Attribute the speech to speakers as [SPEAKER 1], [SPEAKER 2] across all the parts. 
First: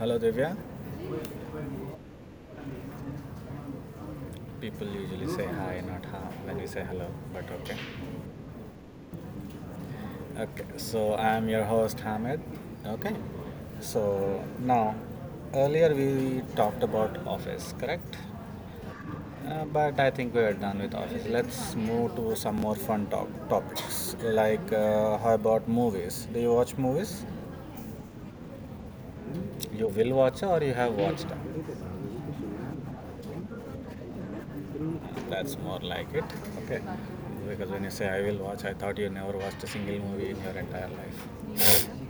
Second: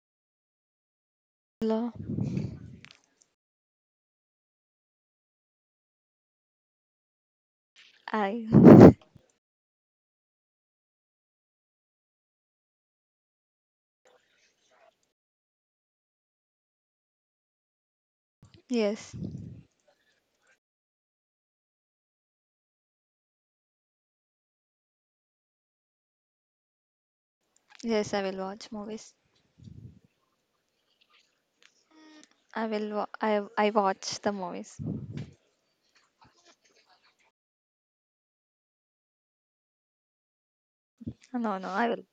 [SPEAKER 1] Hello, Divya.
[SPEAKER 2] Hello.
[SPEAKER 1] People usually say hi, not ha when we say hello, but okay.
[SPEAKER 2] I
[SPEAKER 1] Okay, so I'm your host, Hamid. Okay, so now earlier we talked about office, correct?
[SPEAKER 2] Yes,
[SPEAKER 1] But I think we are done with office. Let's move to some more fun talk topics. Like, how about movies? Do you watch movies?
[SPEAKER 2] yes. I will watch movies.
[SPEAKER 1] You will watch or you have watched them?
[SPEAKER 2] I will. I watch the movies.
[SPEAKER 1] That's more like it. Okay. Because when you say I will watch, I thought you never watched a single movie in your entire
[SPEAKER 2] No, no. I
[SPEAKER 1] life.
[SPEAKER 2] will.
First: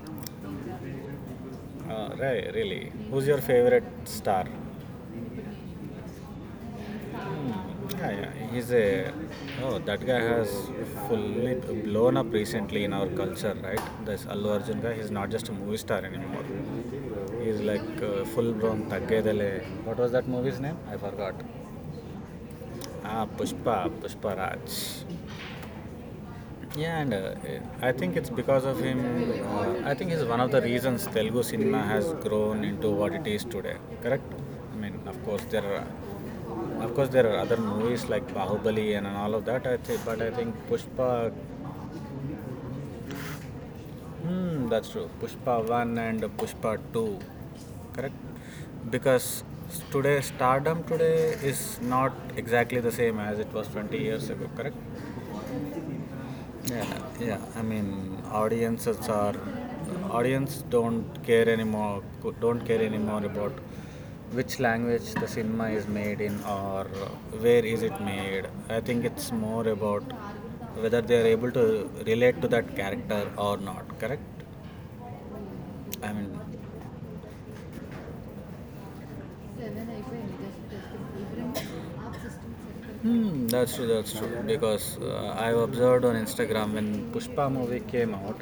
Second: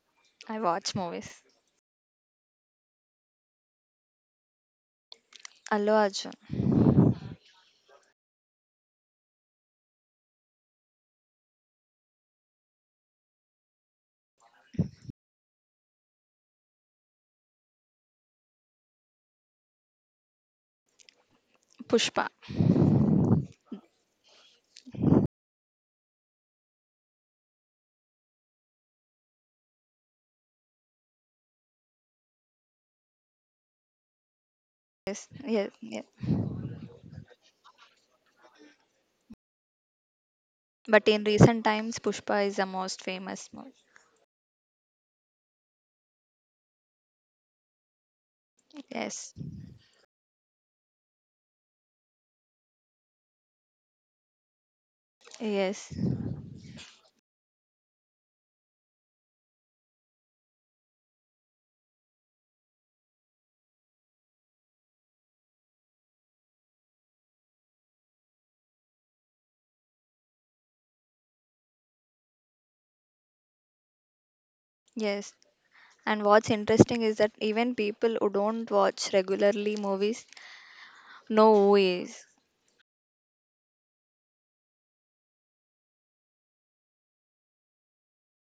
[SPEAKER 2] I watch movies.
[SPEAKER 1] Right, really. Who's your favorite star?
[SPEAKER 2] Allu Arjun,
[SPEAKER 1] Hmm, yeah, yeah. He's a. Oh, that guy has fully blown up recently in our culture, right? This Allu Arjun guy, he's not just a movie star anymore. He's like full blown Taggedale. What was that movie's name? I forgot.
[SPEAKER 2] Pushpa.
[SPEAKER 1] Pushpa, Pushpa Raj. Yeah, and I think it's because of him. I think he's one of the reasons Telugu cinema has grown into what it is today. Correct? I mean, of
[SPEAKER 2] Yes,
[SPEAKER 1] course there
[SPEAKER 2] yes,
[SPEAKER 1] are,
[SPEAKER 2] yes.
[SPEAKER 1] of course there are other movies like Bahubali and all of that. But I think
[SPEAKER 2] But
[SPEAKER 1] Pushpa.
[SPEAKER 2] in recent times, Pushpa is the most famous movie.
[SPEAKER 1] Hmm, that's true. Pushpa one and Pushpa two. Correct?
[SPEAKER 2] Yes,
[SPEAKER 1] Because today stardom today is not exactly the same as it was 20 years ago. Correct?
[SPEAKER 2] yes,
[SPEAKER 1] Yeah, yeah. I mean, audience don't care anymore. Don't care anymore about which language the cinema is made in or where is it made. I think it's more about whether they are able to relate to that character or not. Correct?
[SPEAKER 2] yes.
[SPEAKER 1] I
[SPEAKER 2] And
[SPEAKER 1] mean,
[SPEAKER 2] what's interesting is that even people who don't watch regularly movies know who he is.
[SPEAKER 1] hmm, that's true, that's true. Because I've observed on Instagram when Pushpa movie came out,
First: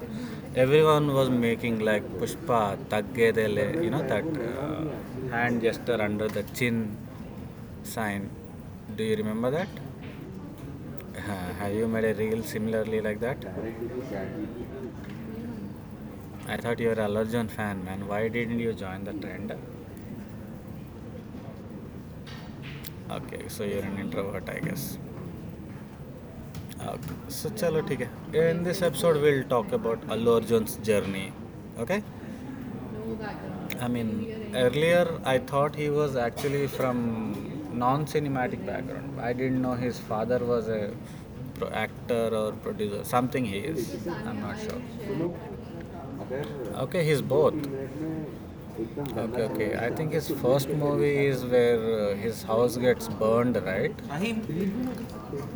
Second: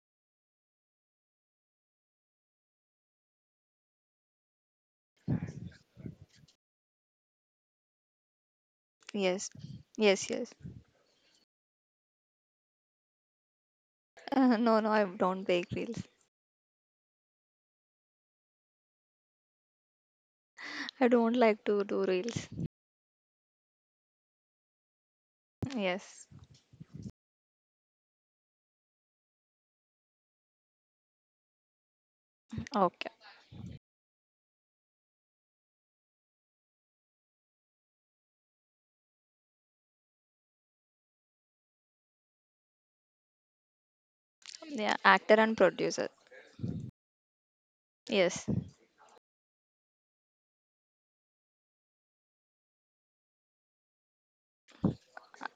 [SPEAKER 1] everyone was making like Pushpa, Taggedele, that hand gesture under the chin sign. Do you
[SPEAKER 2] Yes,
[SPEAKER 1] remember that?
[SPEAKER 2] yes, yes.
[SPEAKER 1] Have you made a reel similarly like that?
[SPEAKER 2] No, no. I don't make reels.
[SPEAKER 1] I thought you were a Allergen fan, man. Why didn't you join the trend?
[SPEAKER 2] I don't like to do reels.
[SPEAKER 1] Okay, so you're an introvert, I guess.
[SPEAKER 2] Yes.
[SPEAKER 1] Okay, so chalo theek hai. In this episode, we'll talk about Allu Arjun's journey. Okay.
[SPEAKER 2] Okay.
[SPEAKER 1] I mean, earlier I thought he was actually from non-cinematic background. I didn't know his father was a actor or producer. Something he is. I'm not sure.
[SPEAKER 2] Yeah, actor and producer.
[SPEAKER 1] Okay, he's both.
[SPEAKER 2] Yes.
[SPEAKER 1] Okay, okay. I think his first movie is where his house gets burned, right?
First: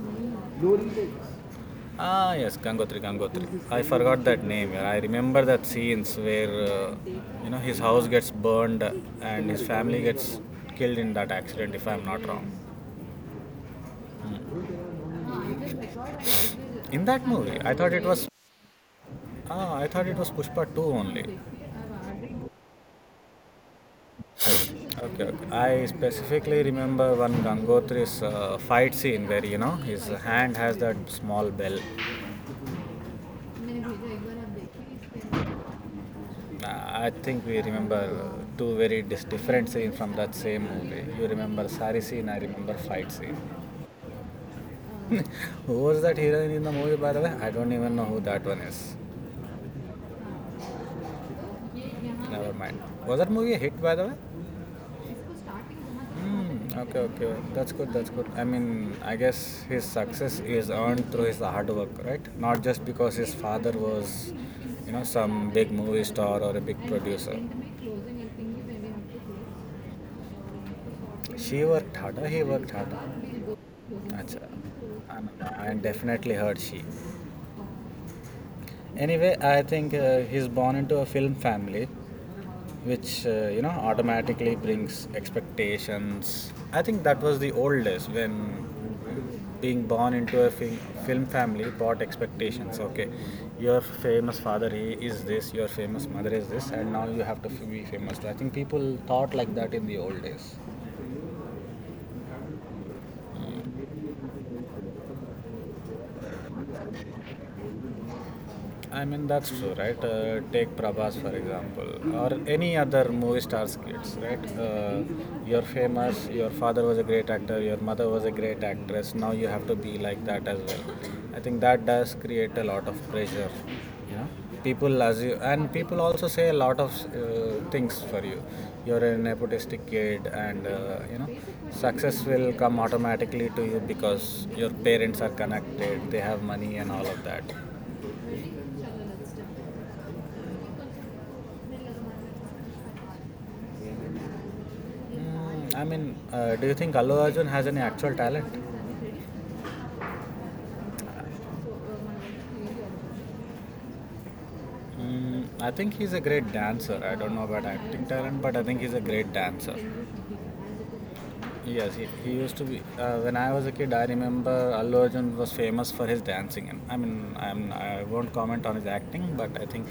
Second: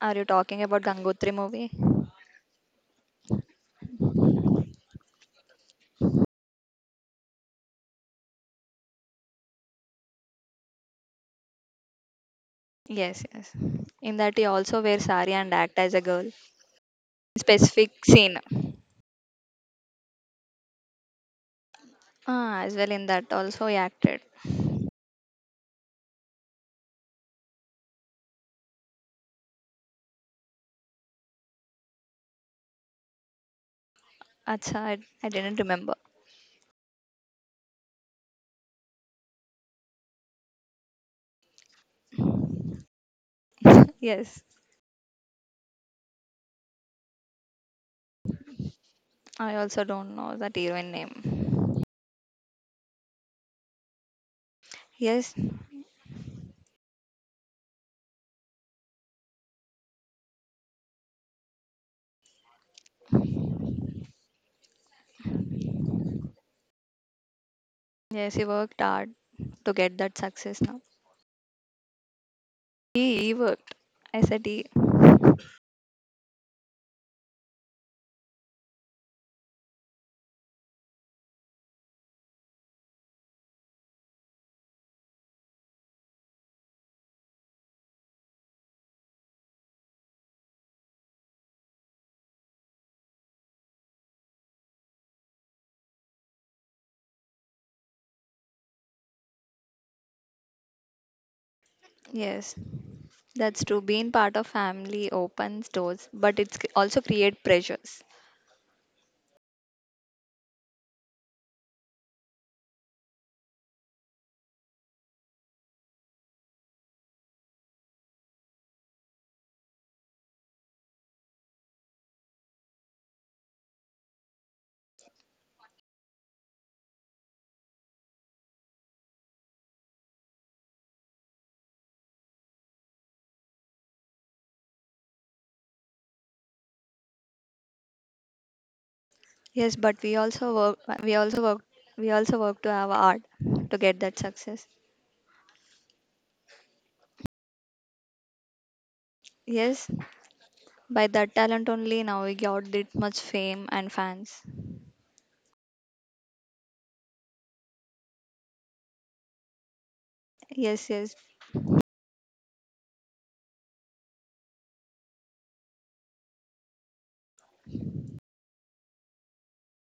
[SPEAKER 2] Are you talking about Gangotri movie?
[SPEAKER 1] Yes, Gangotri, Gangotri. I forgot that name. Yeah. I remember that scenes where his house gets burned and his family gets killed in that accident. If I'm not wrong,
[SPEAKER 2] Yes, yes. In that he
[SPEAKER 1] hmm.
[SPEAKER 2] also wears sari and act as a girl.
[SPEAKER 1] In that movie,
[SPEAKER 2] Specific scene.
[SPEAKER 1] I thought it was Pushpa two only.
[SPEAKER 2] Ah, as well in that also he acted.
[SPEAKER 1] Okay, okay. I specifically remember one Gangotri's fight scene where his hand has that small bell. मैंने भेजा एक बार आप
[SPEAKER 2] Acha, I,
[SPEAKER 1] देखिए इस
[SPEAKER 2] I didn't remember.
[SPEAKER 1] पे. I think we remember two very different scenes from that same movie. You remember sari scene, I remember fight scene.
[SPEAKER 2] Yes.
[SPEAKER 1] Who was that heroine in the movie, by the way? I don't even know who that one is.
[SPEAKER 2] I also don't know that heroine name.
[SPEAKER 1] Never mind. Was that movie a hit, by the way?
[SPEAKER 2] Yes,
[SPEAKER 1] इसको. Hmm, okay, okay. That's good, that's good. I mean, I guess his success is earned through his hard work, right? Not just because his father was some big movie star or a big producer.
[SPEAKER 2] yes, he worked hard to get that success now.
[SPEAKER 1] She worked harder, he worked harder.
[SPEAKER 2] He
[SPEAKER 1] We'll.
[SPEAKER 2] worked. I said
[SPEAKER 1] Acha.
[SPEAKER 2] he.
[SPEAKER 1] I definitely heard she. Anyway, I think he's born into a film family, which automatically brings expectations. I think that was the old days when being born into a film family brought expectations. Okay, your famous father he is this, your famous mother is this, and now you have to be famous too. I think people thought like that in the old days.
[SPEAKER 2] Yes, that's true. Being part of family opens doors, but it's also create pressures.
[SPEAKER 1] I mean, that's true, right? Take Prabhas, for example, or any other movie stars' kids, right? You're famous, your father was a great actor, your mother was a great actress, now you have to be like that as well. I think that does create a lot of pressure, you know? People as you, and people also say a lot of things for you. You're a nepotistic kid, and success will come automatically to you because your parents are connected, they have money, and all of that.
[SPEAKER 2] Yes, but we also work. We also work. We also work to have art to get that success.
[SPEAKER 1] I mean, do you think Allu Arjun has any actual talent?
[SPEAKER 2] Yes, by that talent only now we got that much fame and fans.
[SPEAKER 1] I think he's a great dancer. I don't know about acting talent, but I think he's a great dancer.
[SPEAKER 2] Yes, yes.
[SPEAKER 1] Yes, he used to be. When I was a kid, I remember Allu Arjun was famous for his dancing. And I mean, I won't comment on his acting, but I think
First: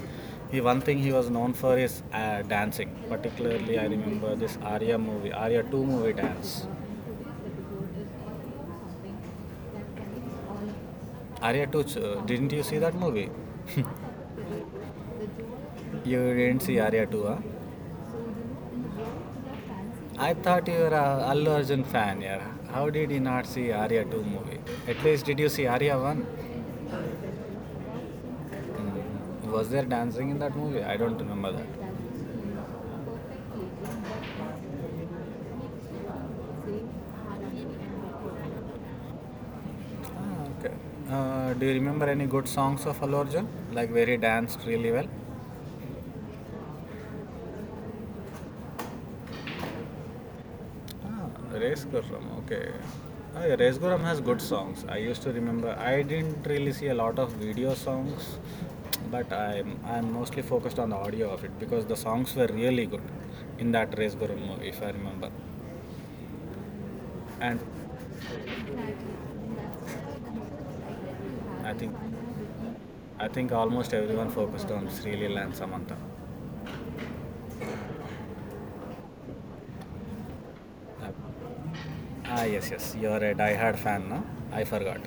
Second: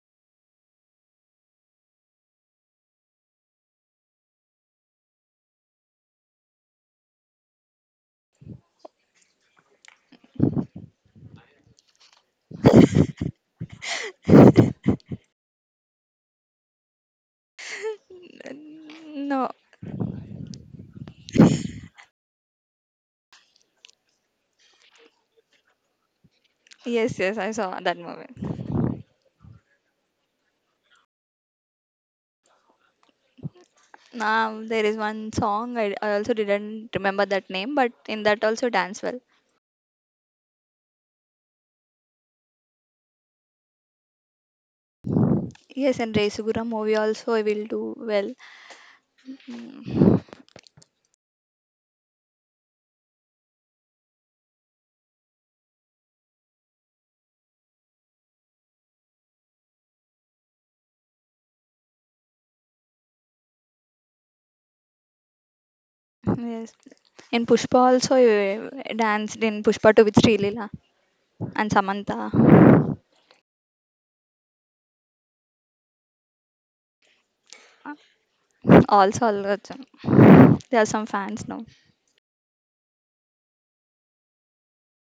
[SPEAKER 1] he one thing he was known for is dancing. Particularly, I remember this Arya movie, Arya 2 movie dance. Arya 2, didn't you see that movie? You didn't see Arya 2, huh?
[SPEAKER 2] No.
[SPEAKER 1] I thought you were a Allu Arjun fan, yeah. How did you not see Arya 2 movie? At least did you see Arya 1?
[SPEAKER 2] Yes, yes. I saw that movie.
[SPEAKER 1] Was there dancing in that movie? I don't remember that.
[SPEAKER 2] Now there is one song I also didn't remember that name, but in that also dance well.
[SPEAKER 1] Okay. Do you remember any good songs of Allu Arjun? Like where he danced really well?
[SPEAKER 2] Yes, and Resugura movie also I will do well. Mm,
[SPEAKER 1] Ah, Race Gurram, okay. Yeah, Race Gurram has good songs. I used to remember. I didn't really see a lot of video songs, but I'm mostly focused on the audio of it because the songs were really good in that Race Gurram movie, if I remember.
[SPEAKER 2] Yes. In
[SPEAKER 1] And
[SPEAKER 2] Pushpa also you danced in Pushpa to with Srilila
[SPEAKER 1] I
[SPEAKER 2] and
[SPEAKER 1] think
[SPEAKER 2] Samantha.
[SPEAKER 1] I think almost everyone focused on Sri Leela and Samantha.
[SPEAKER 2] Also Allu Arjun. There are some fans now.
[SPEAKER 1] Yes, yes. You're a die-hard fan, no? I forgot.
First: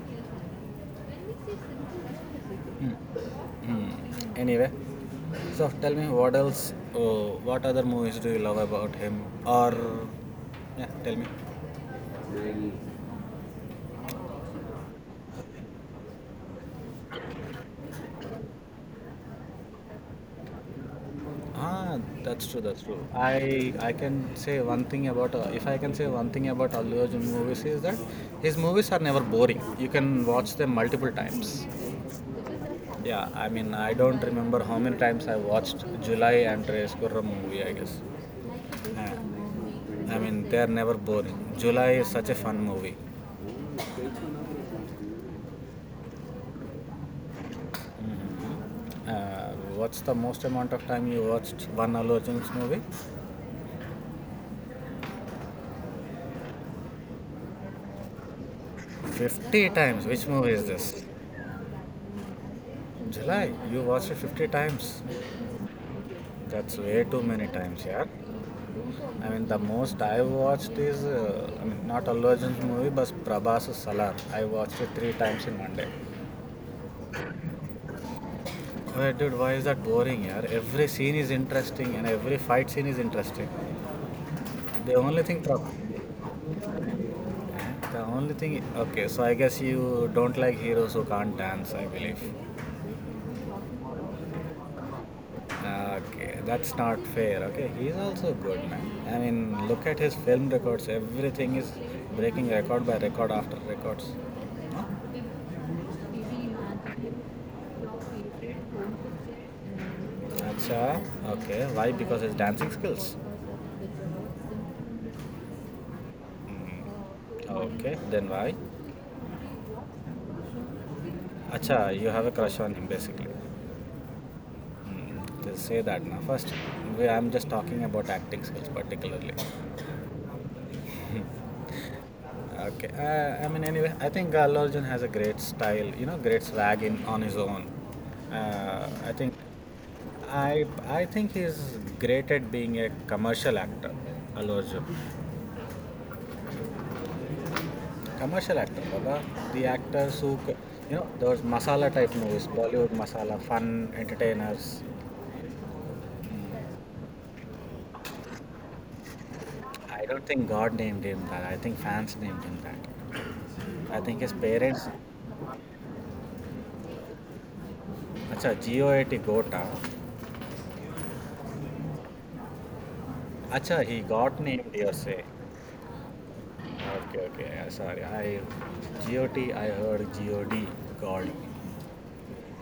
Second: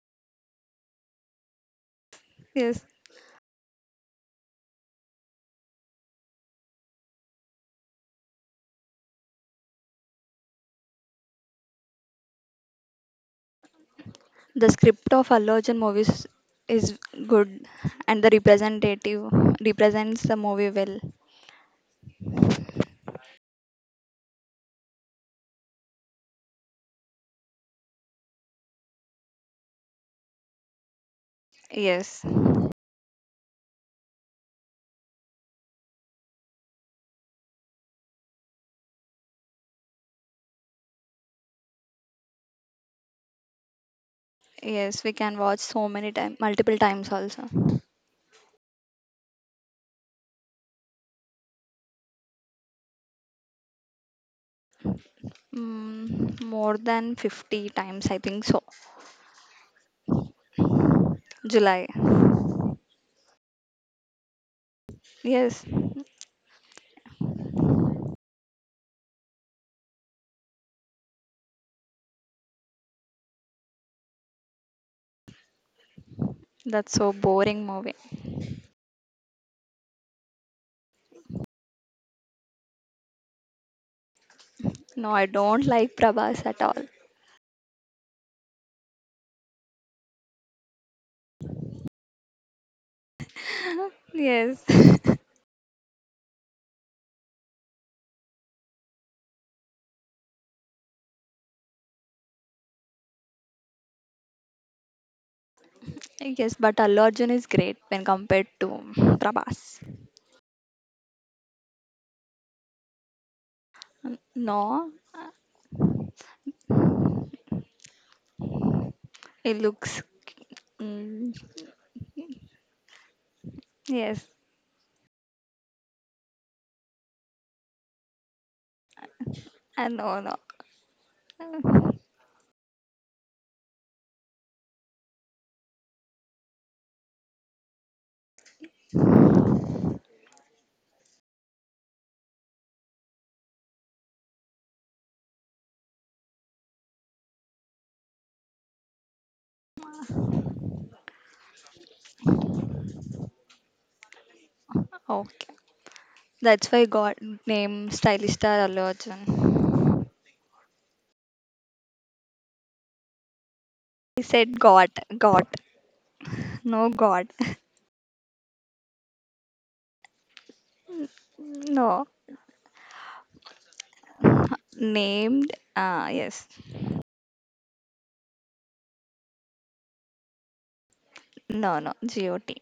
[SPEAKER 2] Yes.
[SPEAKER 1] Hmm. Anyway, so tell me what other movies do you love about him? Or yeah, tell me.
[SPEAKER 2] The script of Allu Arjun movies is good and the representative represents the movie well.
[SPEAKER 1] That's true. That's true. I can say one thing about, if I can say one thing about Allu Arjun movies, is that his movies are never boring. You can watch them multiple times.
[SPEAKER 2] Yes.
[SPEAKER 1] Yeah, I mean, I don't remember how many times I watched July and Race Gurram movie, I guess. Uh, I mean, they are never boring. July is such a fun movie.
[SPEAKER 2] Yes, we can watch so many times, multiple times also.
[SPEAKER 1] Uh, what's the most amount of time you watched one Allu Arjun's movie?
[SPEAKER 2] More than 50 times, I think so.
[SPEAKER 1] 50 times. Which movie is this?
[SPEAKER 2] July.
[SPEAKER 1] July. You watched it 50 times.
[SPEAKER 2] Yes.
[SPEAKER 1] That's way too many times, yeah. I mean, the most I watched is, I mean, not Allu Arjun's movie, but Prabhas's Salar. I watched it three times in one day.
[SPEAKER 2] That's so boring movie.
[SPEAKER 1] Wait, dude, why is that boring, yeah? Every scene is interesting and every fight scene is interesting. The
[SPEAKER 2] No, I
[SPEAKER 1] only thing, the
[SPEAKER 2] don't like Prabhas at all.
[SPEAKER 1] only thing, okay, so I guess you don't like heroes who can't dance, I believe.
[SPEAKER 2] Yes.
[SPEAKER 1] Okay, that's not fair, okay? He's also good, man. I mean, look at his film records, everything is breaking record by record after records. Huh?
[SPEAKER 2] Yes, but Allu Arjun is great when compared to Prabhas.
[SPEAKER 1] Acha, okay, why? Because his dancing skills.
[SPEAKER 2] No,
[SPEAKER 1] Hmm. Okay, then why?
[SPEAKER 2] it looks. Mm,
[SPEAKER 1] Acha, you have a crush on him basically.
[SPEAKER 2] yes,
[SPEAKER 1] Just say that now. First, I'm just talking about acting skills particularly.
[SPEAKER 2] I know, no. Uh,
[SPEAKER 1] Okay. I mean, anyway, I think Allu Arjun has a great style. Great swag in on his own. Uh, I think. I I think he's great at being a commercial actor. Allu Arjun, commercial actor. Baba. The actors who, those masala type movies, Bollywood masala, fun entertainers.
[SPEAKER 2] Okay. That's why God named Stylish Star Allu Arjun.
[SPEAKER 1] I don't think God named him that. I think fans named him that. I
[SPEAKER 2] He
[SPEAKER 1] think his
[SPEAKER 2] said
[SPEAKER 1] parents
[SPEAKER 2] God, God. No, God.
[SPEAKER 1] अच्छा, GOAT goat ah?
[SPEAKER 2] No.
[SPEAKER 1] Acha, he got named, you say.
[SPEAKER 2] Named. Ah, yes.
[SPEAKER 1] Okay, okay. Sorry, I GOT. I heard GOD. God.
[SPEAKER 2] No, no. GOT.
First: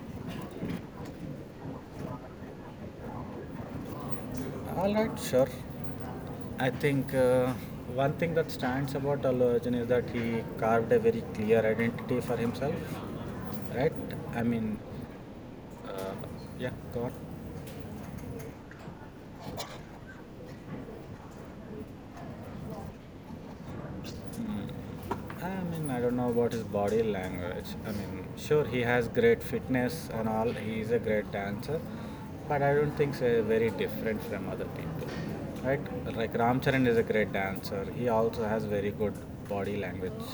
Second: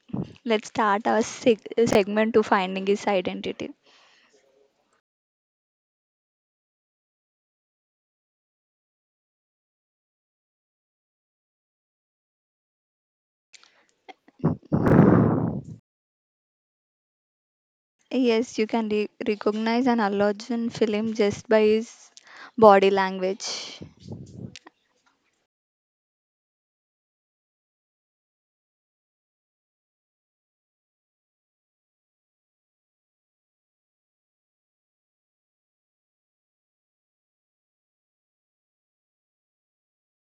[SPEAKER 2] Let's start our segment to finding his identity.
[SPEAKER 1] All right, sure. I think one thing that stands about Allu Arjun is that he carved a very clear identity for himself, right? I mean, uh, yeah, go on.
[SPEAKER 2] Yes, you can recognize an Allergen film just by his body language.
[SPEAKER 1] I mean, I don't know about his body language. I mean, sure, he has great fitness and all. He is a great dancer, but I don't think so very different from other people, right? Like Ramcharan is a great dancer. He also has very good body language.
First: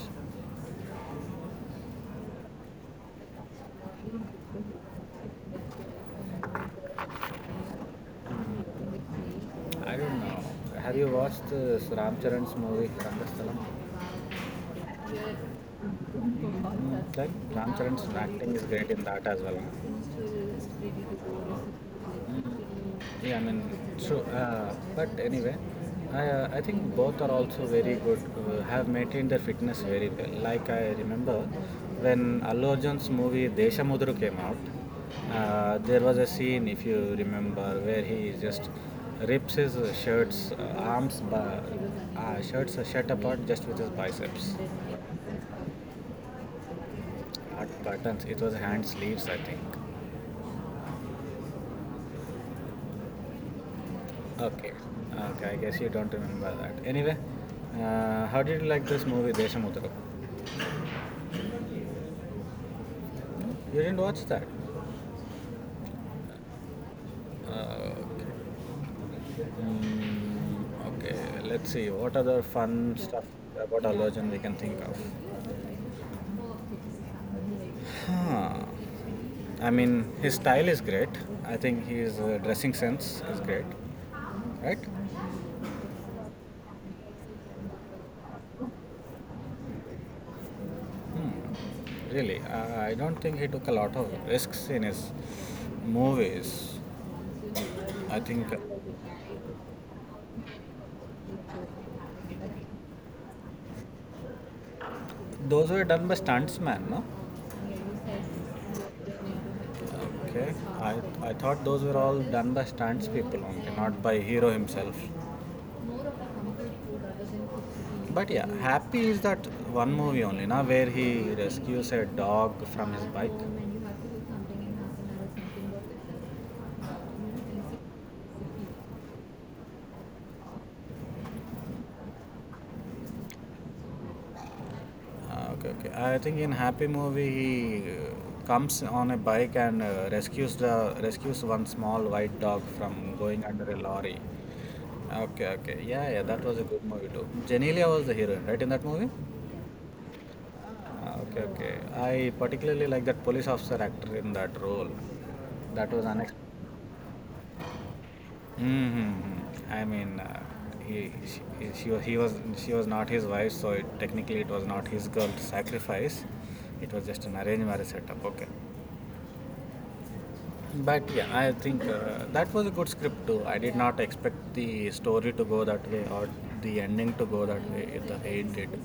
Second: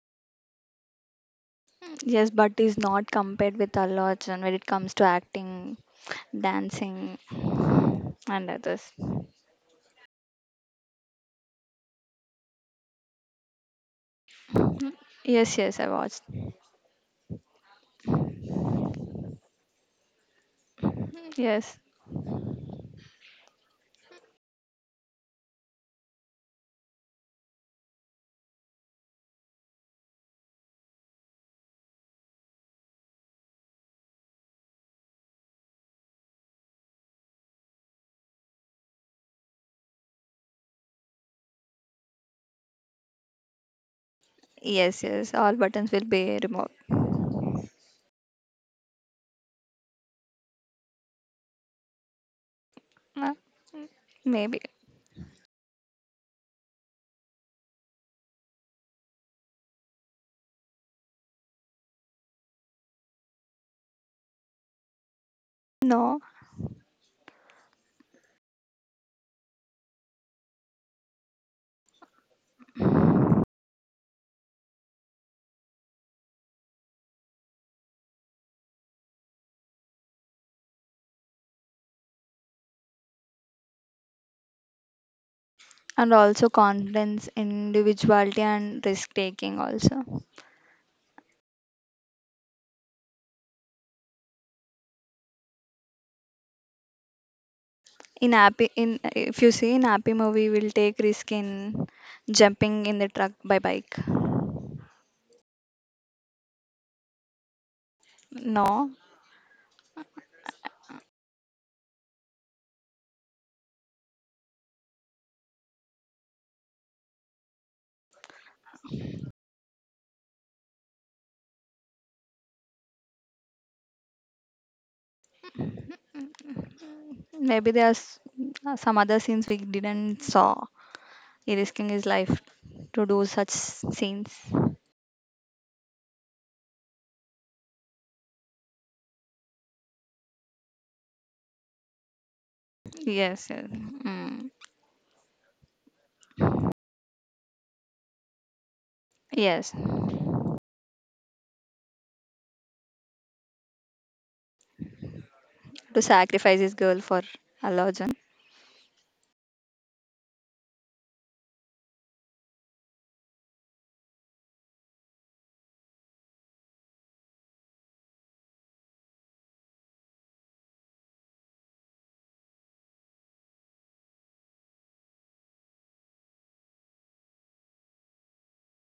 [SPEAKER 2] Yes, but is not compared with Allergen when it comes to acting, dancing, and others.
[SPEAKER 1] I don't know. Have you watched this Ramcharan's movie Rangasthalam?
[SPEAKER 2] Yes, yes, I watched.
[SPEAKER 1] Like Ram Charan's acting is great in that as well. Huh?
[SPEAKER 2] Yes,
[SPEAKER 1] Yeah, I mean, true. But anyway, I think both are also very good, have maintained their fitness very well. Like I remember when Allu Arjun's movie Deshamudru came out, there was a scene, if you remember, where he just rips his shirts, arms, shirts are shut apart just with his biceps.
[SPEAKER 2] yes, yes. All buttons will be removed.
[SPEAKER 1] Not buttons. It was hand sleeves, I think.
[SPEAKER 2] Uh, Maybe.
[SPEAKER 1] Okay. Okay. I guess you don't remember that. Anyway, how did you like this movie, Deshamudra? You didn't watch that.
[SPEAKER 2] No.
[SPEAKER 1] Okay. Mm, okay. Let's see. What other fun stuff about Allergen we can think of? Huh. I mean, his style is great. I think his dressing sense is great, right?
[SPEAKER 2] And also confidence, individuality, and risk taking also.
[SPEAKER 1] Really, I don't think he took a lot of risks in his movies. I
[SPEAKER 2] In
[SPEAKER 1] think
[SPEAKER 2] Happy, in If you see in Happy movie, will take risk in jumping in the truck by bike.
[SPEAKER 1] those were done by stuntsmen, no?
[SPEAKER 2] No,
[SPEAKER 1] Okay, I, I thought those were all done by stunts people only, not by hero himself. But yeah, Happy is that one movie only, na, where he rescues a dog from his bike.
[SPEAKER 2] maybe there's some other scenes we didn't saw. He risking his life to do such scenes.
[SPEAKER 1] Ah, okay, okay. I think in Happy movie he comes on a bike and rescues the rescues one small white dog from going
[SPEAKER 2] Yes, yes,
[SPEAKER 1] under a lorry.
[SPEAKER 2] mm,
[SPEAKER 1] Okay, okay. Yeah, yeah. That was a good movie too. Janelia was the heroine, right, in that movie?
[SPEAKER 2] yes.
[SPEAKER 1] Ah, okay, okay. I particularly like that police officer actor in that role. That
[SPEAKER 2] To
[SPEAKER 1] was unexpected.
[SPEAKER 2] sacrifice his girl for Allah.
[SPEAKER 1] Mm-hmm. I mean, he, she, wa- he was she was not his wife, so technically it was not his girl to sacrifice. It was just an arranged marriage setup. Okay, but yeah, I think that was a good script too. I did not expect the story to go that way or the ending to go that way. It, the way it did.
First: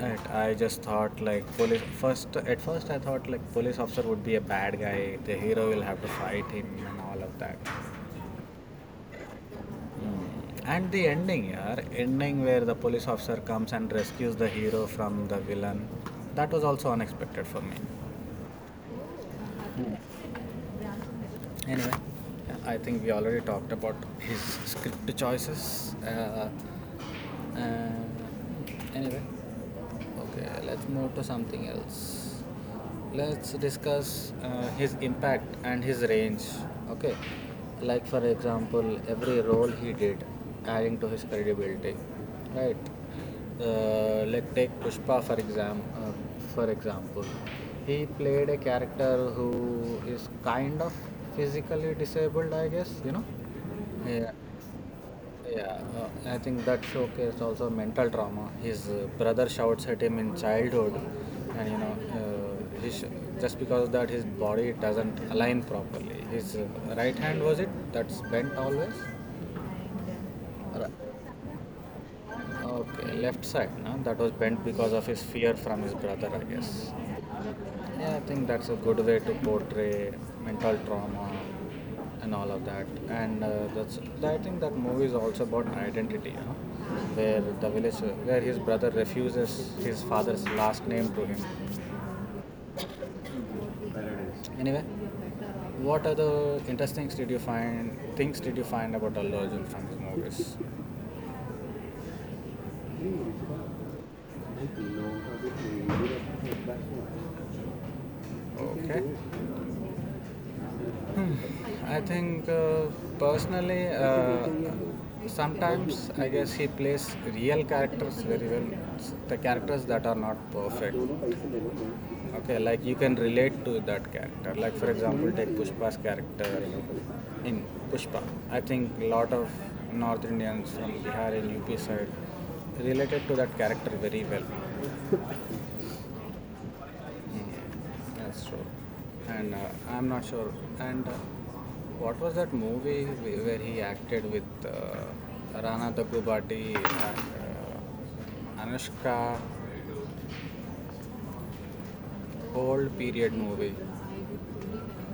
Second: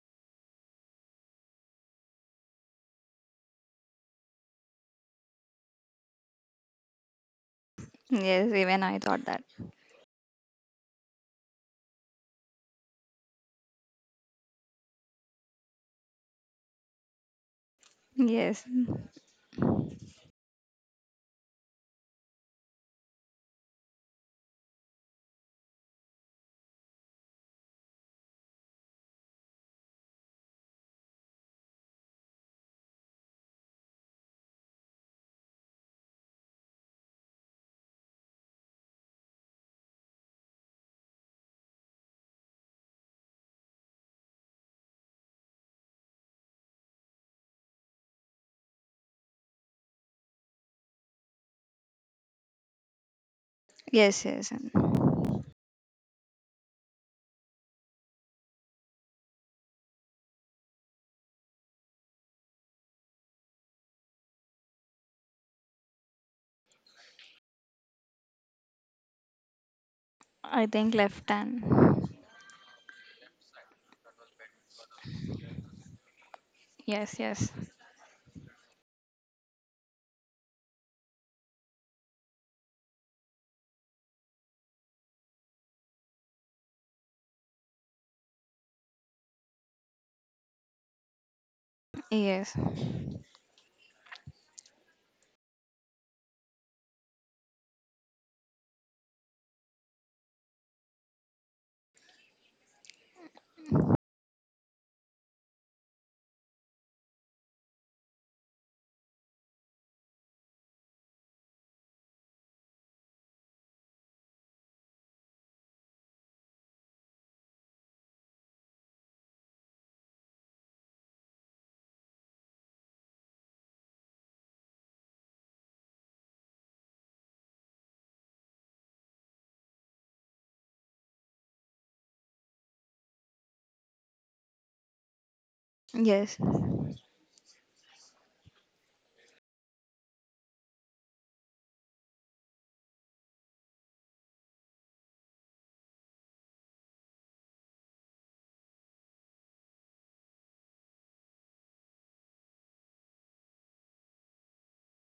[SPEAKER 1] Right, I just thought like police first at first I thought like police officer would be a bad guy. The hero will have to fight him and all of that.
[SPEAKER 2] Yes, even I thought that.
[SPEAKER 1] Mm. And the ending, yeah, ending where the police officer comes and rescues the hero from the villain, that was also unexpected for me.
[SPEAKER 2] Yes,
[SPEAKER 1] Anyway, I think we already talked about his script choices. Uh, anyway, okay, let's move to something else. Let's discuss his impact and his range. Okay, like for example, every role he did, adding to his credibility, right? Us take Pushpa for example. For example he played a character who is kind of physically disabled, I guess.
[SPEAKER 2] yes,
[SPEAKER 1] Yeah,
[SPEAKER 2] yes.
[SPEAKER 1] yeah. I think that showcased also mental trauma. His brother shouts at him in childhood, and just because of that his body doesn't align properly. His right hand, was it, that's bent always.
[SPEAKER 2] I think
[SPEAKER 1] Ri-
[SPEAKER 2] left hand.
[SPEAKER 1] okay, left side, no? That was bent because of his fear from his brother, I guess.
[SPEAKER 2] Yes, yes,
[SPEAKER 1] Yeah, I think that's a good way to portray mental trauma and all of that. And that's, I think, that movie is also about identity, where the village, where his brother refuses his father's last name to him.
[SPEAKER 2] yes,
[SPEAKER 1] Anyway, what other interesting did you find? Things did you find about Allu Arjun from his movies? Okay. Hmm. I think personally, sometimes I guess he plays real characters very well. The characters that are not perfect. Okay, like you can relate to that character. Like for example, take Pushpa's character in Pushpa. I think a lot of North Indians from Bihar and UP side related to that character very well.
[SPEAKER 2] yes.
[SPEAKER 1] Yeah, that's true. And I'm not sure. And what was that movie where he acted with Rana Daggubati and Anushka? Old period movie.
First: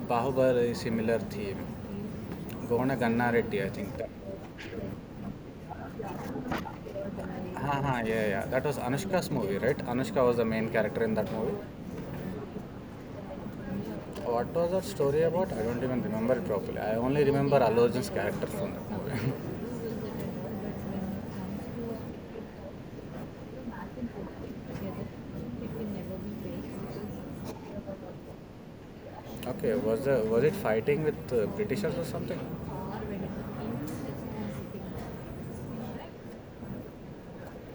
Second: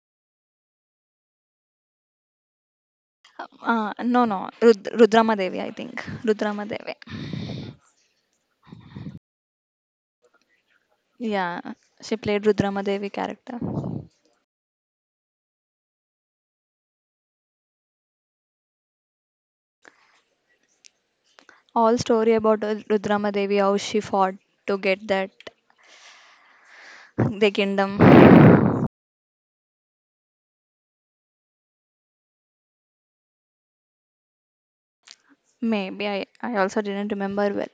[SPEAKER 1] Bahubali similar theme. Gona Ganna Reddy, I think.
[SPEAKER 2] No, no, Rudramadevi, I think. Rudramadevi.
[SPEAKER 1] Ha ha, yeah, yeah. That was Anushka's movie, right? Anushka was the main character in that movie.
[SPEAKER 2] Yeah, she played Rudramadevi character.
[SPEAKER 1] What was that story about? I don't even remember it properly. I only remember Allu Arjun's character from that movie.
[SPEAKER 2] All story about Rudramadevi, how she fought to get that the kingdom.
[SPEAKER 1] Okay, was it fighting with Britishers or something?
[SPEAKER 2] Maybe I also didn't remember well.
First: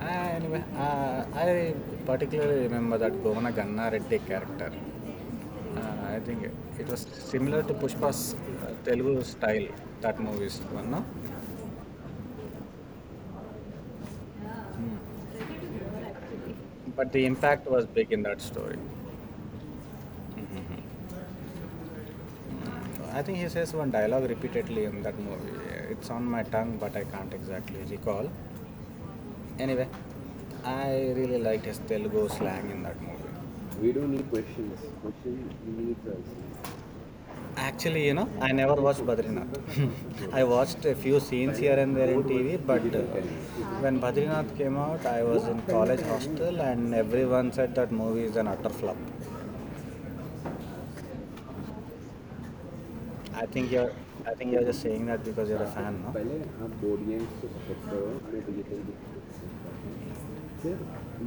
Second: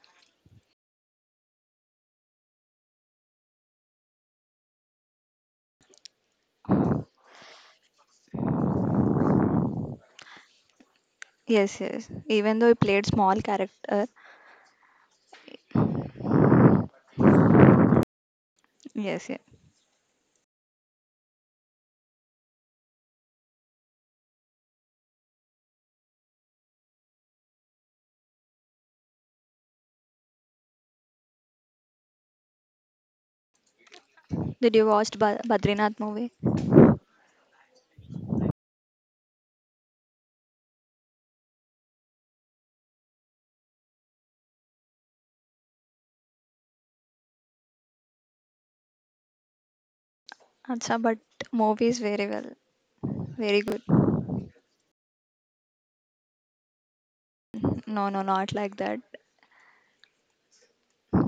[SPEAKER 1] Anyway, I particularly remember that Govana Ganna Reddy character. I think it was similar to Pushpa's Telugu style, that movie's one, no?
[SPEAKER 2] Yes, yes. Even though he played small character.
[SPEAKER 1] But the impact was big in that story.
[SPEAKER 2] Yes, yes.
[SPEAKER 1] I think he says one dialogue repeatedly in that movie. It's on my tongue, but I can't exactly recall. Anyway, I really liked his Telugu slang in that movie. We don't need
[SPEAKER 2] Did
[SPEAKER 1] questions.
[SPEAKER 2] you watch
[SPEAKER 1] Question
[SPEAKER 2] Badrinath
[SPEAKER 1] needs
[SPEAKER 2] movie?
[SPEAKER 1] answers. Actually, I never watched Badrinath. I watched a few scenes here and there in TV, but when Badrinath came out, I was in college hostel, and everyone said that movie is an utter flop.
[SPEAKER 2] Acha, but movie is very well,
[SPEAKER 1] I
[SPEAKER 2] very
[SPEAKER 1] think
[SPEAKER 2] good.
[SPEAKER 1] you're, I think you're just saying that because you're a fan, no?
[SPEAKER 2] No, no, not like that.
[SPEAKER 1] Sir,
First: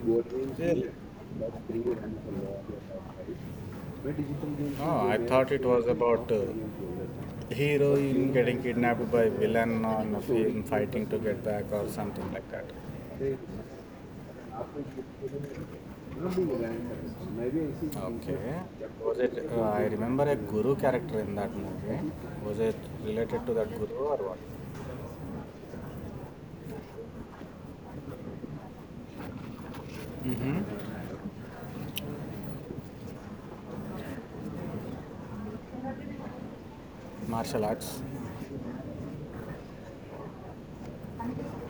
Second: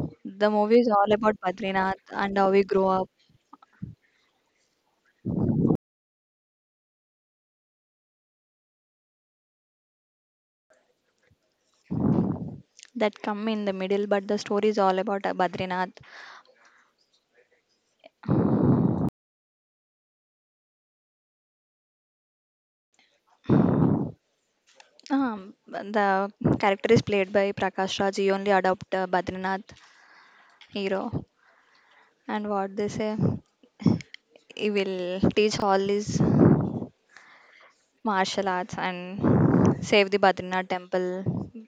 [SPEAKER 1] board
[SPEAKER 2] The
[SPEAKER 1] games
[SPEAKER 2] movie is
[SPEAKER 1] need
[SPEAKER 2] all about
[SPEAKER 1] about three
[SPEAKER 2] Badrinath
[SPEAKER 1] runs for
[SPEAKER 2] and how we
[SPEAKER 1] your
[SPEAKER 2] grow up.
[SPEAKER 1] top right. But digital games. Oh, I be thought it story was and about heroine Game getting kidnapped by villain on a story film, fighting to get back or something like that.
[SPEAKER 2] That
[SPEAKER 1] They
[SPEAKER 2] come in the middle but the story is all about
[SPEAKER 1] after
[SPEAKER 2] Badrinath.
[SPEAKER 1] not being random. Maybe I see. Okay. Was it? I remember a guru character in that movie. Was it related to that guru or what?
[SPEAKER 2] The character is played by Prakash Raj. He only adopt Badrinath
[SPEAKER 1] Mm-hmm.
[SPEAKER 2] hero, and what they say, he will teach all his
[SPEAKER 1] Martial arts.
[SPEAKER 2] martial arts and save the Badrinath temple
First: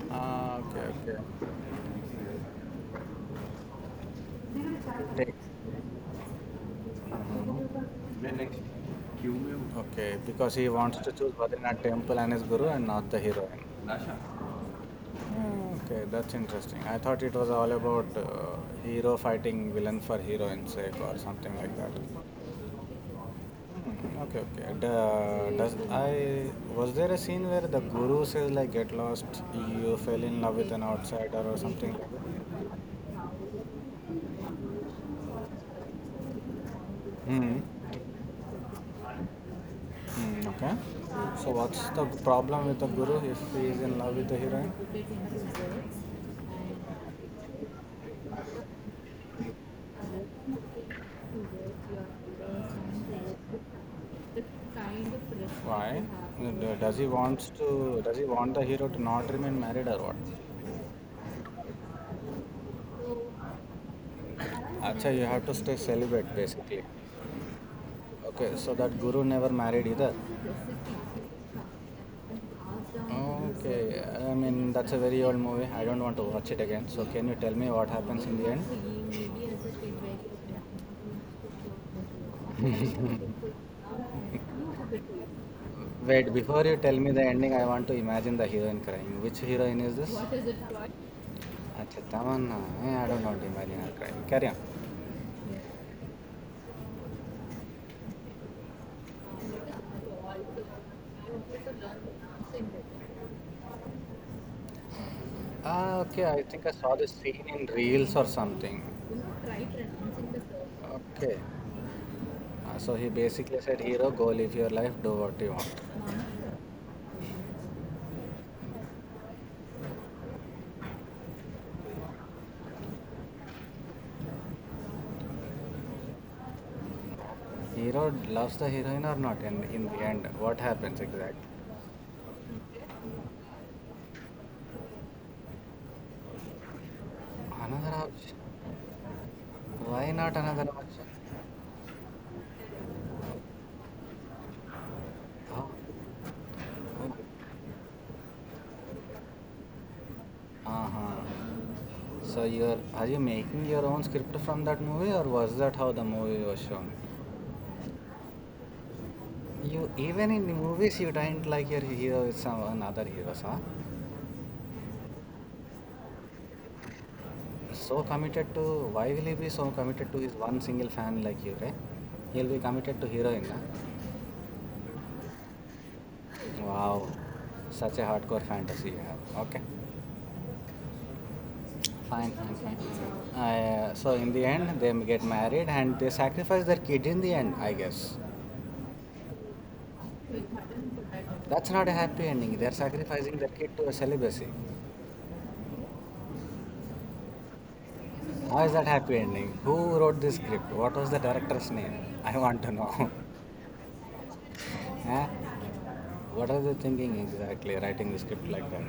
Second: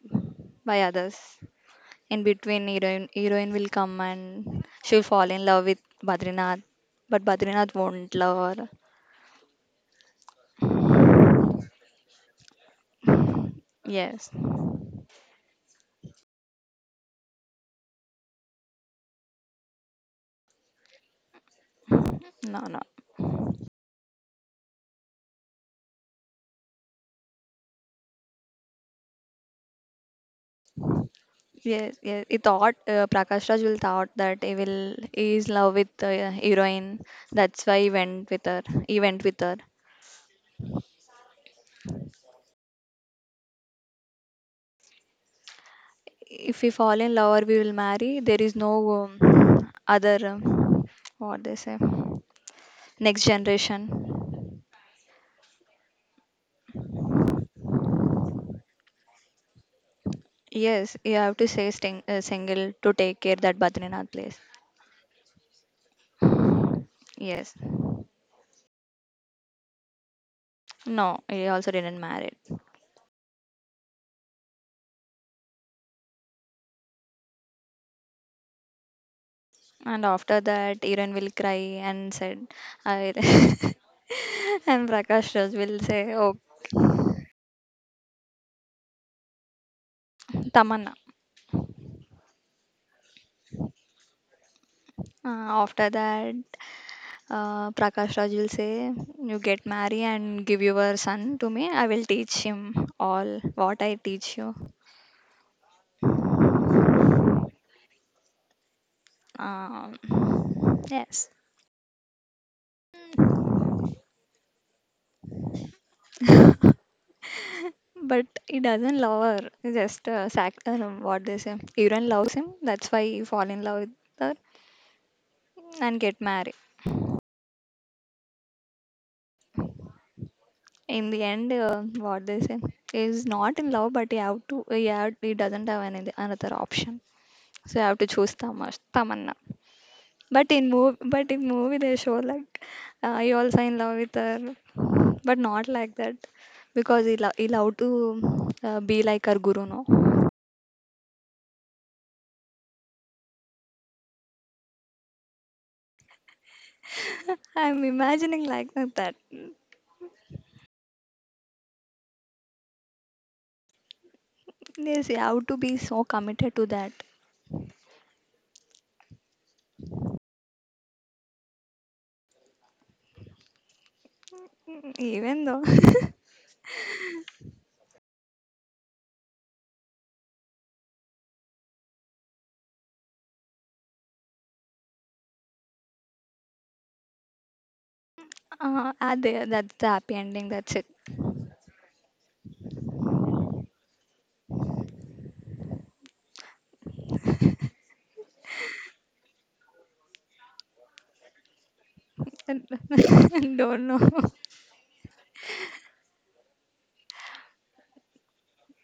[SPEAKER 1] Ah,
[SPEAKER 2] by
[SPEAKER 1] okay,
[SPEAKER 2] others.
[SPEAKER 1] okay.
[SPEAKER 2] In between, heroine will come and she'll fall
[SPEAKER 1] Take.
[SPEAKER 2] in love with Badrinath, but Badrinath won't love
[SPEAKER 1] Then next,
[SPEAKER 2] her.
[SPEAKER 1] queue. Okay, because he wants to choose Badrinath temple and his guru and not the heroine. Lasha.
[SPEAKER 2] Yes.
[SPEAKER 1] Hmm, okay, that's interesting. I thought it was all about hero fighting villain for heroine's sake or something like that.
[SPEAKER 2] No, no.
[SPEAKER 1] Hmm, okay, okay. And, does I was there a scene where the guru says like get lost, you fell in love with an outsider or something,
[SPEAKER 2] Yes,
[SPEAKER 1] like
[SPEAKER 2] yes. He
[SPEAKER 1] that?
[SPEAKER 2] thought Prakash Raj will thought that he is love with the heroine.
[SPEAKER 1] Hmm.
[SPEAKER 2] That's why he went with her. He went with her.
[SPEAKER 1] Mm, okay. So what's the problem with the guru if he is in love with the heroine?
[SPEAKER 2] If we fall in love or we will marry, there is no other, what they say, next generation.
[SPEAKER 1] Why? Does he wants to? Does he want the hero to not remain married or what?
[SPEAKER 2] Yes, you have to say single to take care that Badrinath place.
[SPEAKER 1] Acha, you have to stay celibate basically.
[SPEAKER 2] Yes.
[SPEAKER 1] Okay, so that guru never married either.
[SPEAKER 2] No, he also didn't marry.
[SPEAKER 1] Okay, I mean that's a very old movie. I don't want to watch it again. So can you tell me what happens in the end?
[SPEAKER 2] And after that, Iran will cry and said, I... and Prakash Raj will say,
[SPEAKER 1] Wait,
[SPEAKER 2] "Oh,
[SPEAKER 1] before you tell me the ending, I want to imagine the heroine crying. Which heroine is this?
[SPEAKER 2] Tamanna.
[SPEAKER 1] Achha, Tamanna. Eh, I don't want to imagine her crying. Carry on.
[SPEAKER 2] Uh, After that, Prakash Raj will say, "You get married and give your son to me. I will teach him all what I teach you."
[SPEAKER 1] Ah, okay. I think I saw this scene in Reels or something.
[SPEAKER 2] Um, yes,
[SPEAKER 1] Okay. So he basically said, hero, go live your life, do what you want.
[SPEAKER 2] but he doesn't love her. He just no, what they say. Iran loves him. That's why he fall in love with her and get married.
[SPEAKER 1] Hero loves the heroine or not? And in the end, what happens
[SPEAKER 2] In the
[SPEAKER 1] exactly?
[SPEAKER 2] end, what they say, is not in love, but you have to. Yeah, he doesn't have any another option, so you
[SPEAKER 1] Another
[SPEAKER 2] have to
[SPEAKER 1] option?
[SPEAKER 2] choose Tamanna.
[SPEAKER 1] Why not
[SPEAKER 2] But
[SPEAKER 1] another
[SPEAKER 2] in
[SPEAKER 1] option?
[SPEAKER 2] movie, but in movie they show like he also in love with her, but
[SPEAKER 1] Oh.
[SPEAKER 2] not like that because
[SPEAKER 1] Oh.
[SPEAKER 2] he love to be like her guru, no.
[SPEAKER 1] Uh-huh. So you're are you making your own script from that movie or was that how the movie was shown?
[SPEAKER 2] I'm imagining like that.
[SPEAKER 1] You even in movies you don't like your hero with some another heroes, huh?
[SPEAKER 2] Yes, you have to be so committed to that,
[SPEAKER 1] So committed to Why will he be so committed to his one single fan like you, right? He'll be committed to heroine. Huh?
[SPEAKER 2] even though.
[SPEAKER 1] Wow, such a hardcore fantasy you have. Okay, fine, fine, fine. So in the end, they get married and they sacrifice their kid in the end, I guess.
[SPEAKER 2] There, that's the happy ending. That's it.
[SPEAKER 1] That's not a happy ending. They're sacrificing their kid to a celibacy. How is that happy ending? Who wrote this script? What was the director's name? I want to know.
[SPEAKER 2] Don't know.
[SPEAKER 1] Eh? What are they thinking exactly writing the script like that?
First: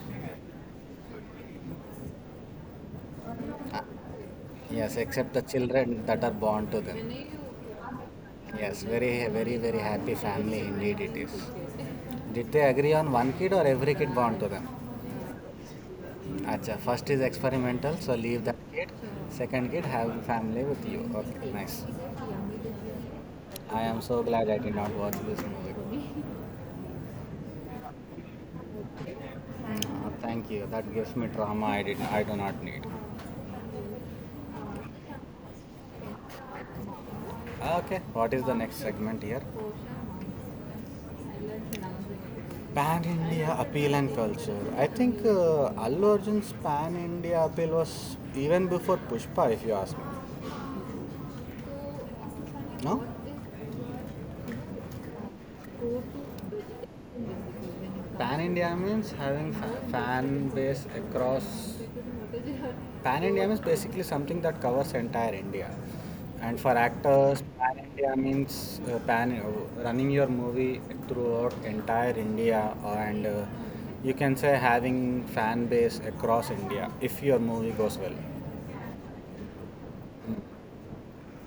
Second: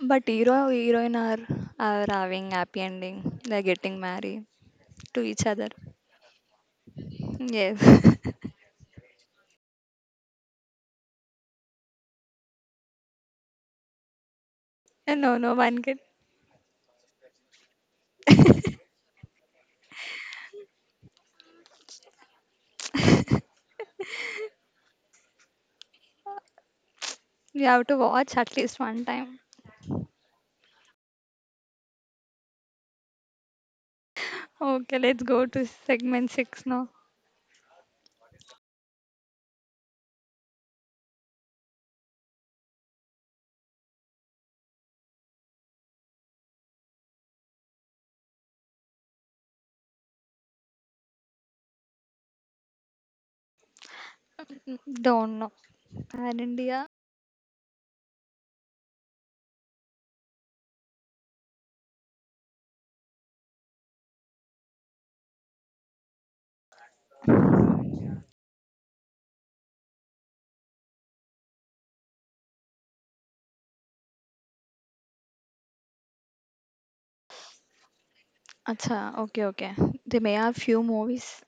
[SPEAKER 2] But hero heroine are having happy ending. They're
[SPEAKER 1] Ah,
[SPEAKER 2] getting married
[SPEAKER 1] yes,
[SPEAKER 2] to
[SPEAKER 1] except the
[SPEAKER 2] each other.
[SPEAKER 1] children that are born to them.
[SPEAKER 2] Yes.
[SPEAKER 1] Yes, very, very, very happy family indeed it is. Did they agree on one kid or every kid born to them?
[SPEAKER 2] And no, no one can.
[SPEAKER 1] Acha, first is experimental, so leave that kid. Second kid, have family with you. Okay, nice. I am so glad I did not watch this movie.
[SPEAKER 2] You have to watch at least one time.
[SPEAKER 1] Thank you. That gives me drama. I do not need.
[SPEAKER 2] Okay, let's go to segment six now.
[SPEAKER 1] Okay, what is the next segment here? Pan India appeal and culture. I think Allu Arjun's Pan India appeal was even before Pushpa, if you ask me. No?
[SPEAKER 2] Mm, Don't know. And India.
[SPEAKER 1] Pan India means having fan base across. Pan India means basically something that covers entire India. And for actors, Pan India means pan running your movie throughout entire India, and you can say having fan base across India if your movie goes well.
[SPEAKER 2] Acha, okay, okay. They may have
[SPEAKER 1] Mm.
[SPEAKER 2] few movies.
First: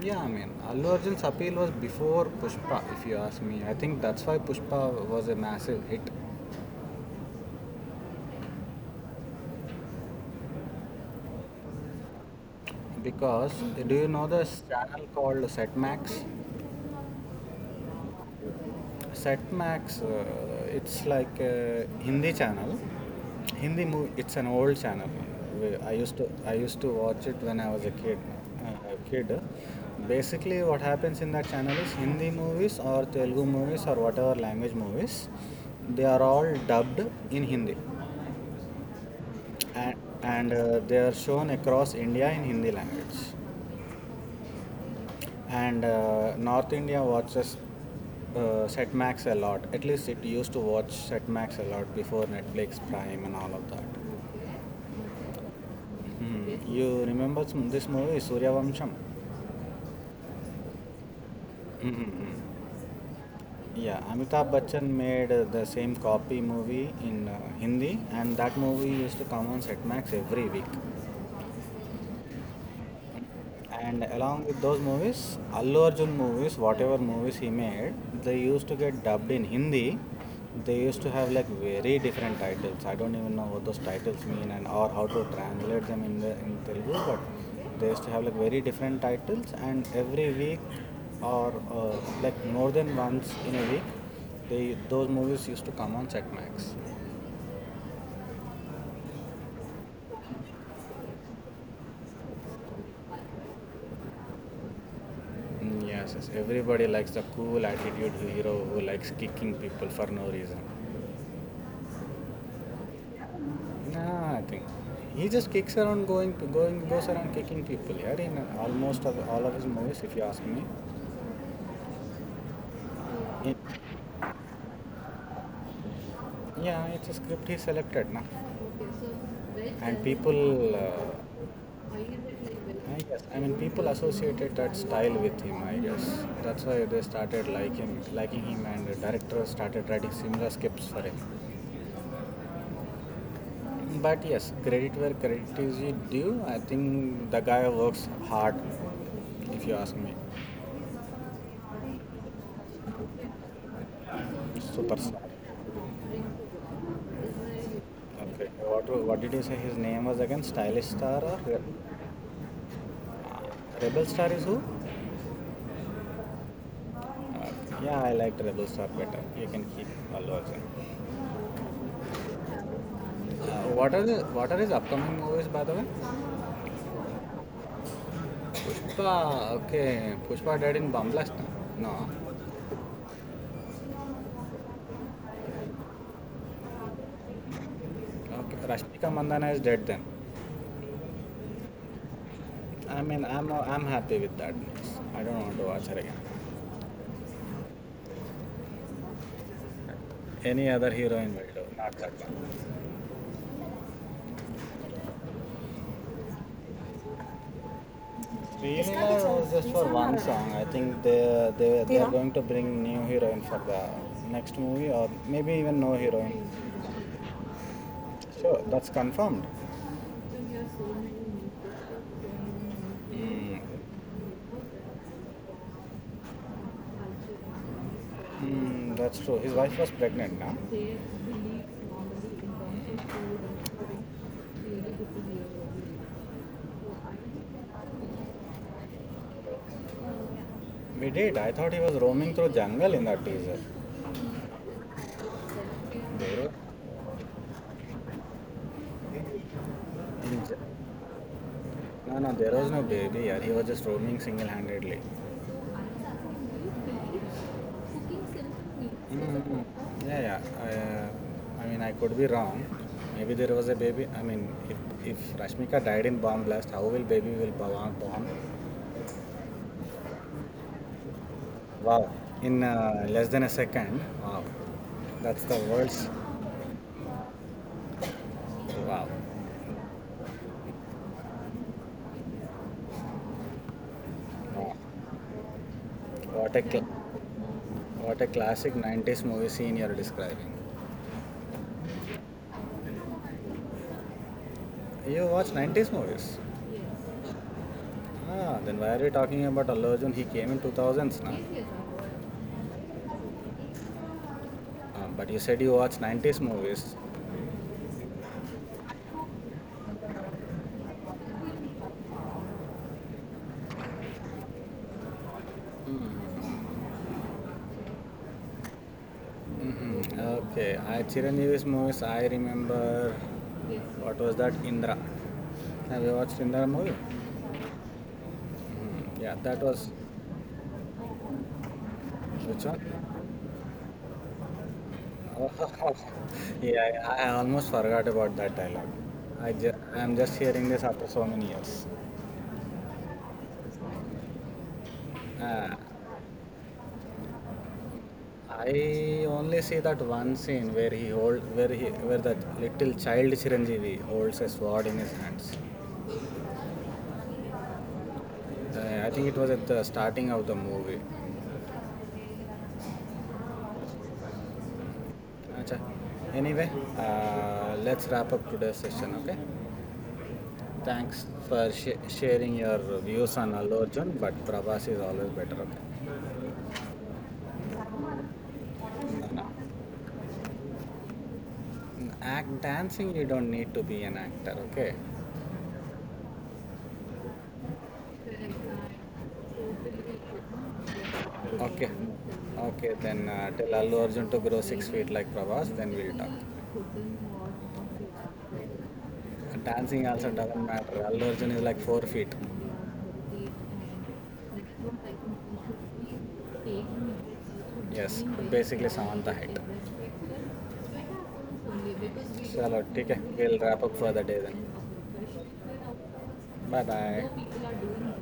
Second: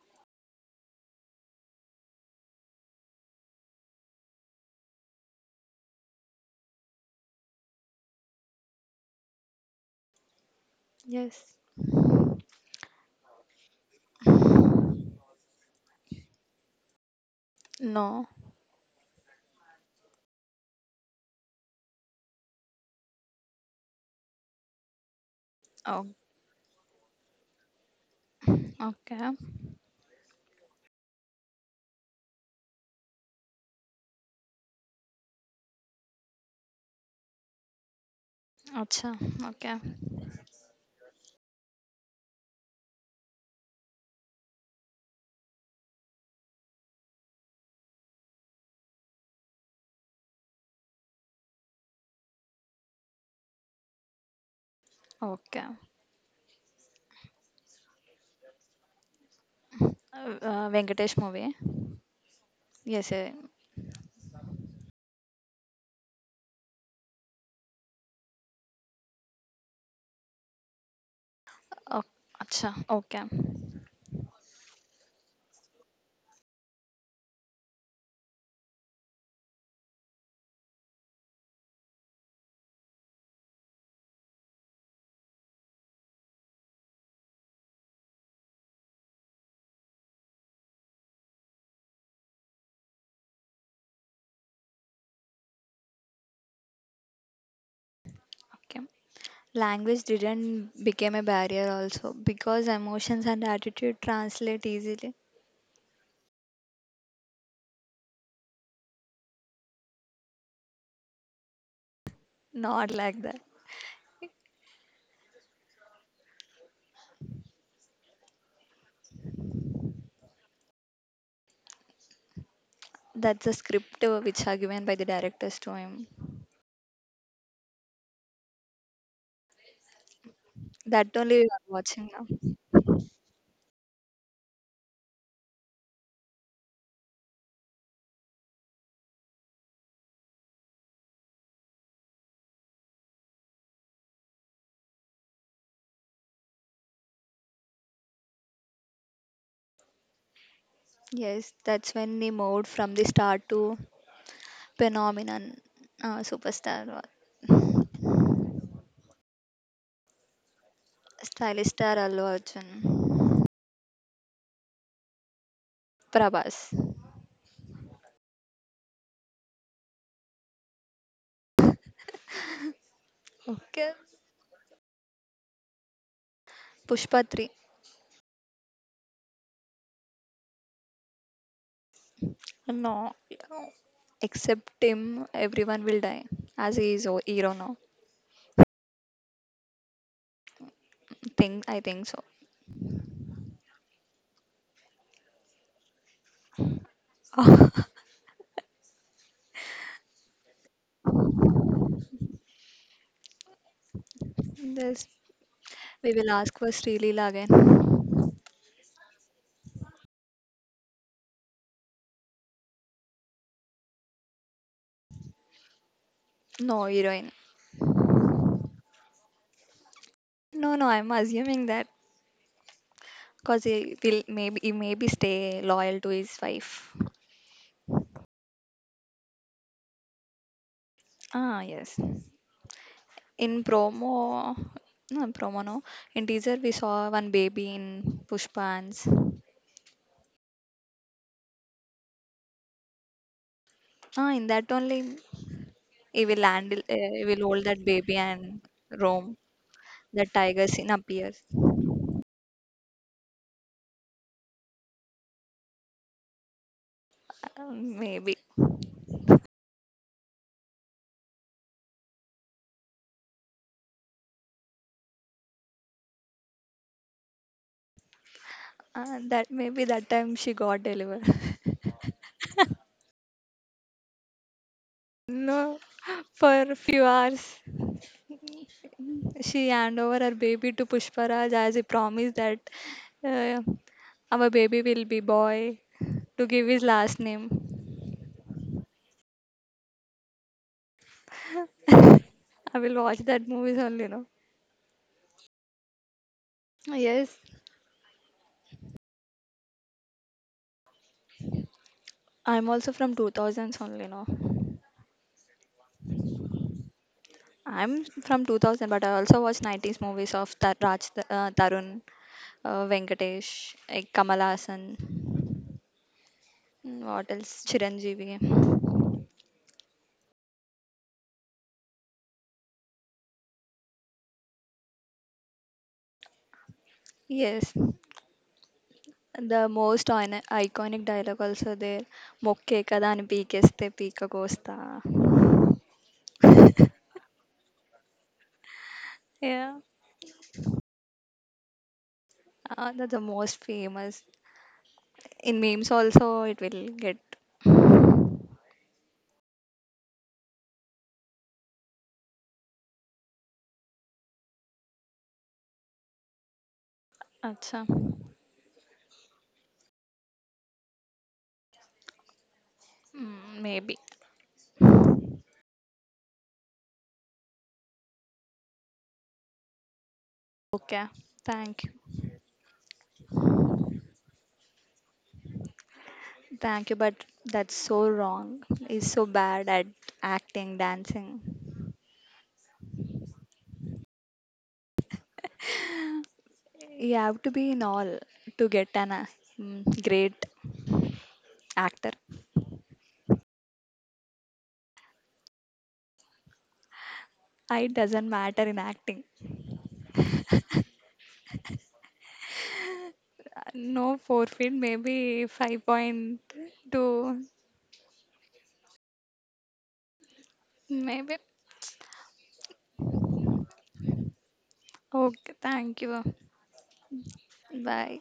[SPEAKER 1] Yeah, I mean, Allu Arjun's appeal was before Pushpa, if you ask me. I think that's why Pushpa was a massive hit.
[SPEAKER 2] Yes.
[SPEAKER 1] Because do you know this channel called Setmax?
[SPEAKER 2] No.
[SPEAKER 1] Setmax, it's like a Hindi channel. Hindi movie. It's an old channel. I
[SPEAKER 2] Oh,
[SPEAKER 1] used to I used to watch it when I was a kid.
[SPEAKER 2] okay.
[SPEAKER 1] Kid. Basically, what happens in that channel is Hindi movies or Telugu movies or whatever language movies. They are all dubbed in Hindi,
[SPEAKER 2] Acha, okay.
[SPEAKER 1] and, and they are shown across India in Hindi language. And North India watches Setmax a lot. At least it used to watch Setmax a lot before Netflix, Prime, and all of that.
[SPEAKER 2] Okay.
[SPEAKER 1] Hmm. You remember some, this movie, Suryavamsham?
[SPEAKER 2] Venkatesh movie.
[SPEAKER 1] Mm-hmm.
[SPEAKER 2] Yes, yeah.
[SPEAKER 1] Yeah, Amitabh Bachchan made the same copy movie in Hindi, and that movie used to come on Setmax every week.
[SPEAKER 2] Oh, acha, okay,
[SPEAKER 1] And along with those movies, Allu Arjun movies, whatever movies he made, they used to get dubbed in Hindi. They used to have like very different titles. I don't even know what those titles mean and or how to translate them in Telugu. But they used to have like very different titles, and every week or uh, like more than once in a week, they those movies used to come on Setmax.
[SPEAKER 2] okay. Language didn't become a barrier also because emotions and attitude translate easily.
[SPEAKER 1] Mm, yes, yes, everybody likes the cool attitude hero who likes kicking people for no reason.
[SPEAKER 2] Not like that.
[SPEAKER 1] Nah, I think he just kicks around, goes around kicking people. Yeah, in all of his movies, if you ask me.
[SPEAKER 2] That's the
[SPEAKER 1] In,
[SPEAKER 2] script which are given by the directors to him.
[SPEAKER 1] yeah, it's a script he selected, na. And people,
[SPEAKER 2] That only we are watching now.
[SPEAKER 1] I guess, I mean, people associated that style with him. I guess that's why they started liking him, and the director started writing similar scripts for him. But yes, credit where credit is due. I think the guy works hard, if you ask me.
[SPEAKER 2] Yes, that's when he moved from the star to
[SPEAKER 1] Super star.
[SPEAKER 2] phenomenon, superstar, or
[SPEAKER 1] Okay. What did you say his name was again? Stylish Star or Re-?
[SPEAKER 2] stylish star Allu Arjun,
[SPEAKER 1] Rebel Star is who?
[SPEAKER 2] Prabhas.
[SPEAKER 1] Okay. Yeah, I liked Rebel Star better. You can keep Allu Arjun.
[SPEAKER 2] Okay,
[SPEAKER 1] What are the what are his upcoming movies by the way?
[SPEAKER 2] Pushpa 3.
[SPEAKER 1] Pushpa. Okay, Pushpa dead in Bamblast. No.
[SPEAKER 2] No, except him, everyone will die as he is a hero now.
[SPEAKER 1] Okay. Rashmika Mandana is dead then.
[SPEAKER 2] Think I think so.
[SPEAKER 1] I mean, I'm happy with that news. I don't want to watch her again. Any other hero in Wildo? Not that one.
[SPEAKER 2] This we will ask for Sri Leela again.
[SPEAKER 1] Sreenila was just for one song. I think they are going to bring new heroine for the next movie or maybe even no heroine.
[SPEAKER 2] No heroine.
[SPEAKER 1] Sure, that's confirmed.
[SPEAKER 2] No, no, I'm assuming that
[SPEAKER 1] Mm.
[SPEAKER 2] because he maybe stay loyal to his wife.
[SPEAKER 1] Mm, that's true. His wife was pregnant now.
[SPEAKER 2] Ah, yes. In promo, no, in promo, no. In teaser we saw one baby in Pushpans.
[SPEAKER 1] We did. I thought he was roaming through jungle in that teaser.
[SPEAKER 2] Ah, in that only
[SPEAKER 1] They
[SPEAKER 2] he will hold that baby and roam. The
[SPEAKER 1] were in,
[SPEAKER 2] tiger scene appears.
[SPEAKER 1] No, no, there was no baby. Yeah, he was just roaming single-handedly.
[SPEAKER 2] Maybe
[SPEAKER 1] Mm-hmm. Yeah, yeah. I mean, I could be wrong. Maybe there was a baby. I mean, if Rashmika died in bomb blast, how will baby will born?
[SPEAKER 2] that maybe that time she got delivered.
[SPEAKER 1] Wow. In less than a second. Wow. That's the
[SPEAKER 2] No,
[SPEAKER 1] worst.
[SPEAKER 2] for a few hours
[SPEAKER 1] Wow.
[SPEAKER 2] she hand over her baby to Pushparaj as he promised that uh, our
[SPEAKER 1] Wow.
[SPEAKER 2] baby will be boy to
[SPEAKER 1] What a
[SPEAKER 2] give his
[SPEAKER 1] cl-
[SPEAKER 2] last name.
[SPEAKER 1] what a classic 90s movie scene you're describing.
[SPEAKER 2] I will watch that movies only, no.
[SPEAKER 1] You watch 90s movies?
[SPEAKER 2] Yes,
[SPEAKER 1] Ah, then why are we talking about Allu Arjun? He came in 2000s, na?
[SPEAKER 2] I'm also from 2000s only, no.
[SPEAKER 1] Ah, but you said you watched 90s movies.
[SPEAKER 2] I'm from 2000, but I also watch 90s movies of Tar- Raj Tarun, Venkatesh, like Kamal Haasan. What else? Chiranjeevi.
[SPEAKER 1] Mm-hmm. Okay, I Chiranjeevi's movies, I remember. What was that? Indra. Have you watched Indra movie?
[SPEAKER 2] Yes,
[SPEAKER 1] Mhm. Yeah, that
[SPEAKER 2] the
[SPEAKER 1] was.
[SPEAKER 2] most iconic dialogue also there.
[SPEAKER 1] Which
[SPEAKER 2] Mokke kada
[SPEAKER 1] one?
[SPEAKER 2] అని పీకేస్తే పీక కోస్తా.
[SPEAKER 1] Yeah, I almost forgot about that dialogue.
[SPEAKER 2] Yeah,
[SPEAKER 1] I'm just hearing this after so many years.
[SPEAKER 2] that's the most famous. In
[SPEAKER 1] Ah,
[SPEAKER 2] memes also, it will get.
[SPEAKER 1] I only see that one scene where he hold where he where that little child Chiranjeevi holds a sword in his hands.
[SPEAKER 2] Acha.
[SPEAKER 1] Uh, I think it was at the starting of the movie.
[SPEAKER 2] Maybe.
[SPEAKER 1] Acha. Anyway, let's wrap up today's session. Okay.
[SPEAKER 2] Okay.
[SPEAKER 1] Thanks for
[SPEAKER 2] Thank you.
[SPEAKER 1] sharing your views on Allu Arjun, but Prabhas is always better. Okay.
[SPEAKER 2] Thank you, but that's so wrong. He's so
[SPEAKER 1] No,
[SPEAKER 2] bad at acting, dancing.
[SPEAKER 1] no. Act dancing, you don't need to be an actor. Okay.
[SPEAKER 2] You have to be in all to get an mm, great
[SPEAKER 1] Okay,
[SPEAKER 2] actor.
[SPEAKER 1] Okay, then tell Allu Arjun to grow 6 feet like Prabhas, then we'll talk.
[SPEAKER 2] It doesn't matter in acting.
[SPEAKER 1] Dancing also doesn't matter. Allu Arjun is like 4 feet.
[SPEAKER 2] No forfeit, maybe 5.2.
[SPEAKER 1] Yes, basically Samantha height.
[SPEAKER 2] Maybe.
[SPEAKER 1] Chalo, ठीक है. We'll wrap up for the day then.
[SPEAKER 2] Okay, thank you.
[SPEAKER 1] Bye-bye.
[SPEAKER 2] Bye.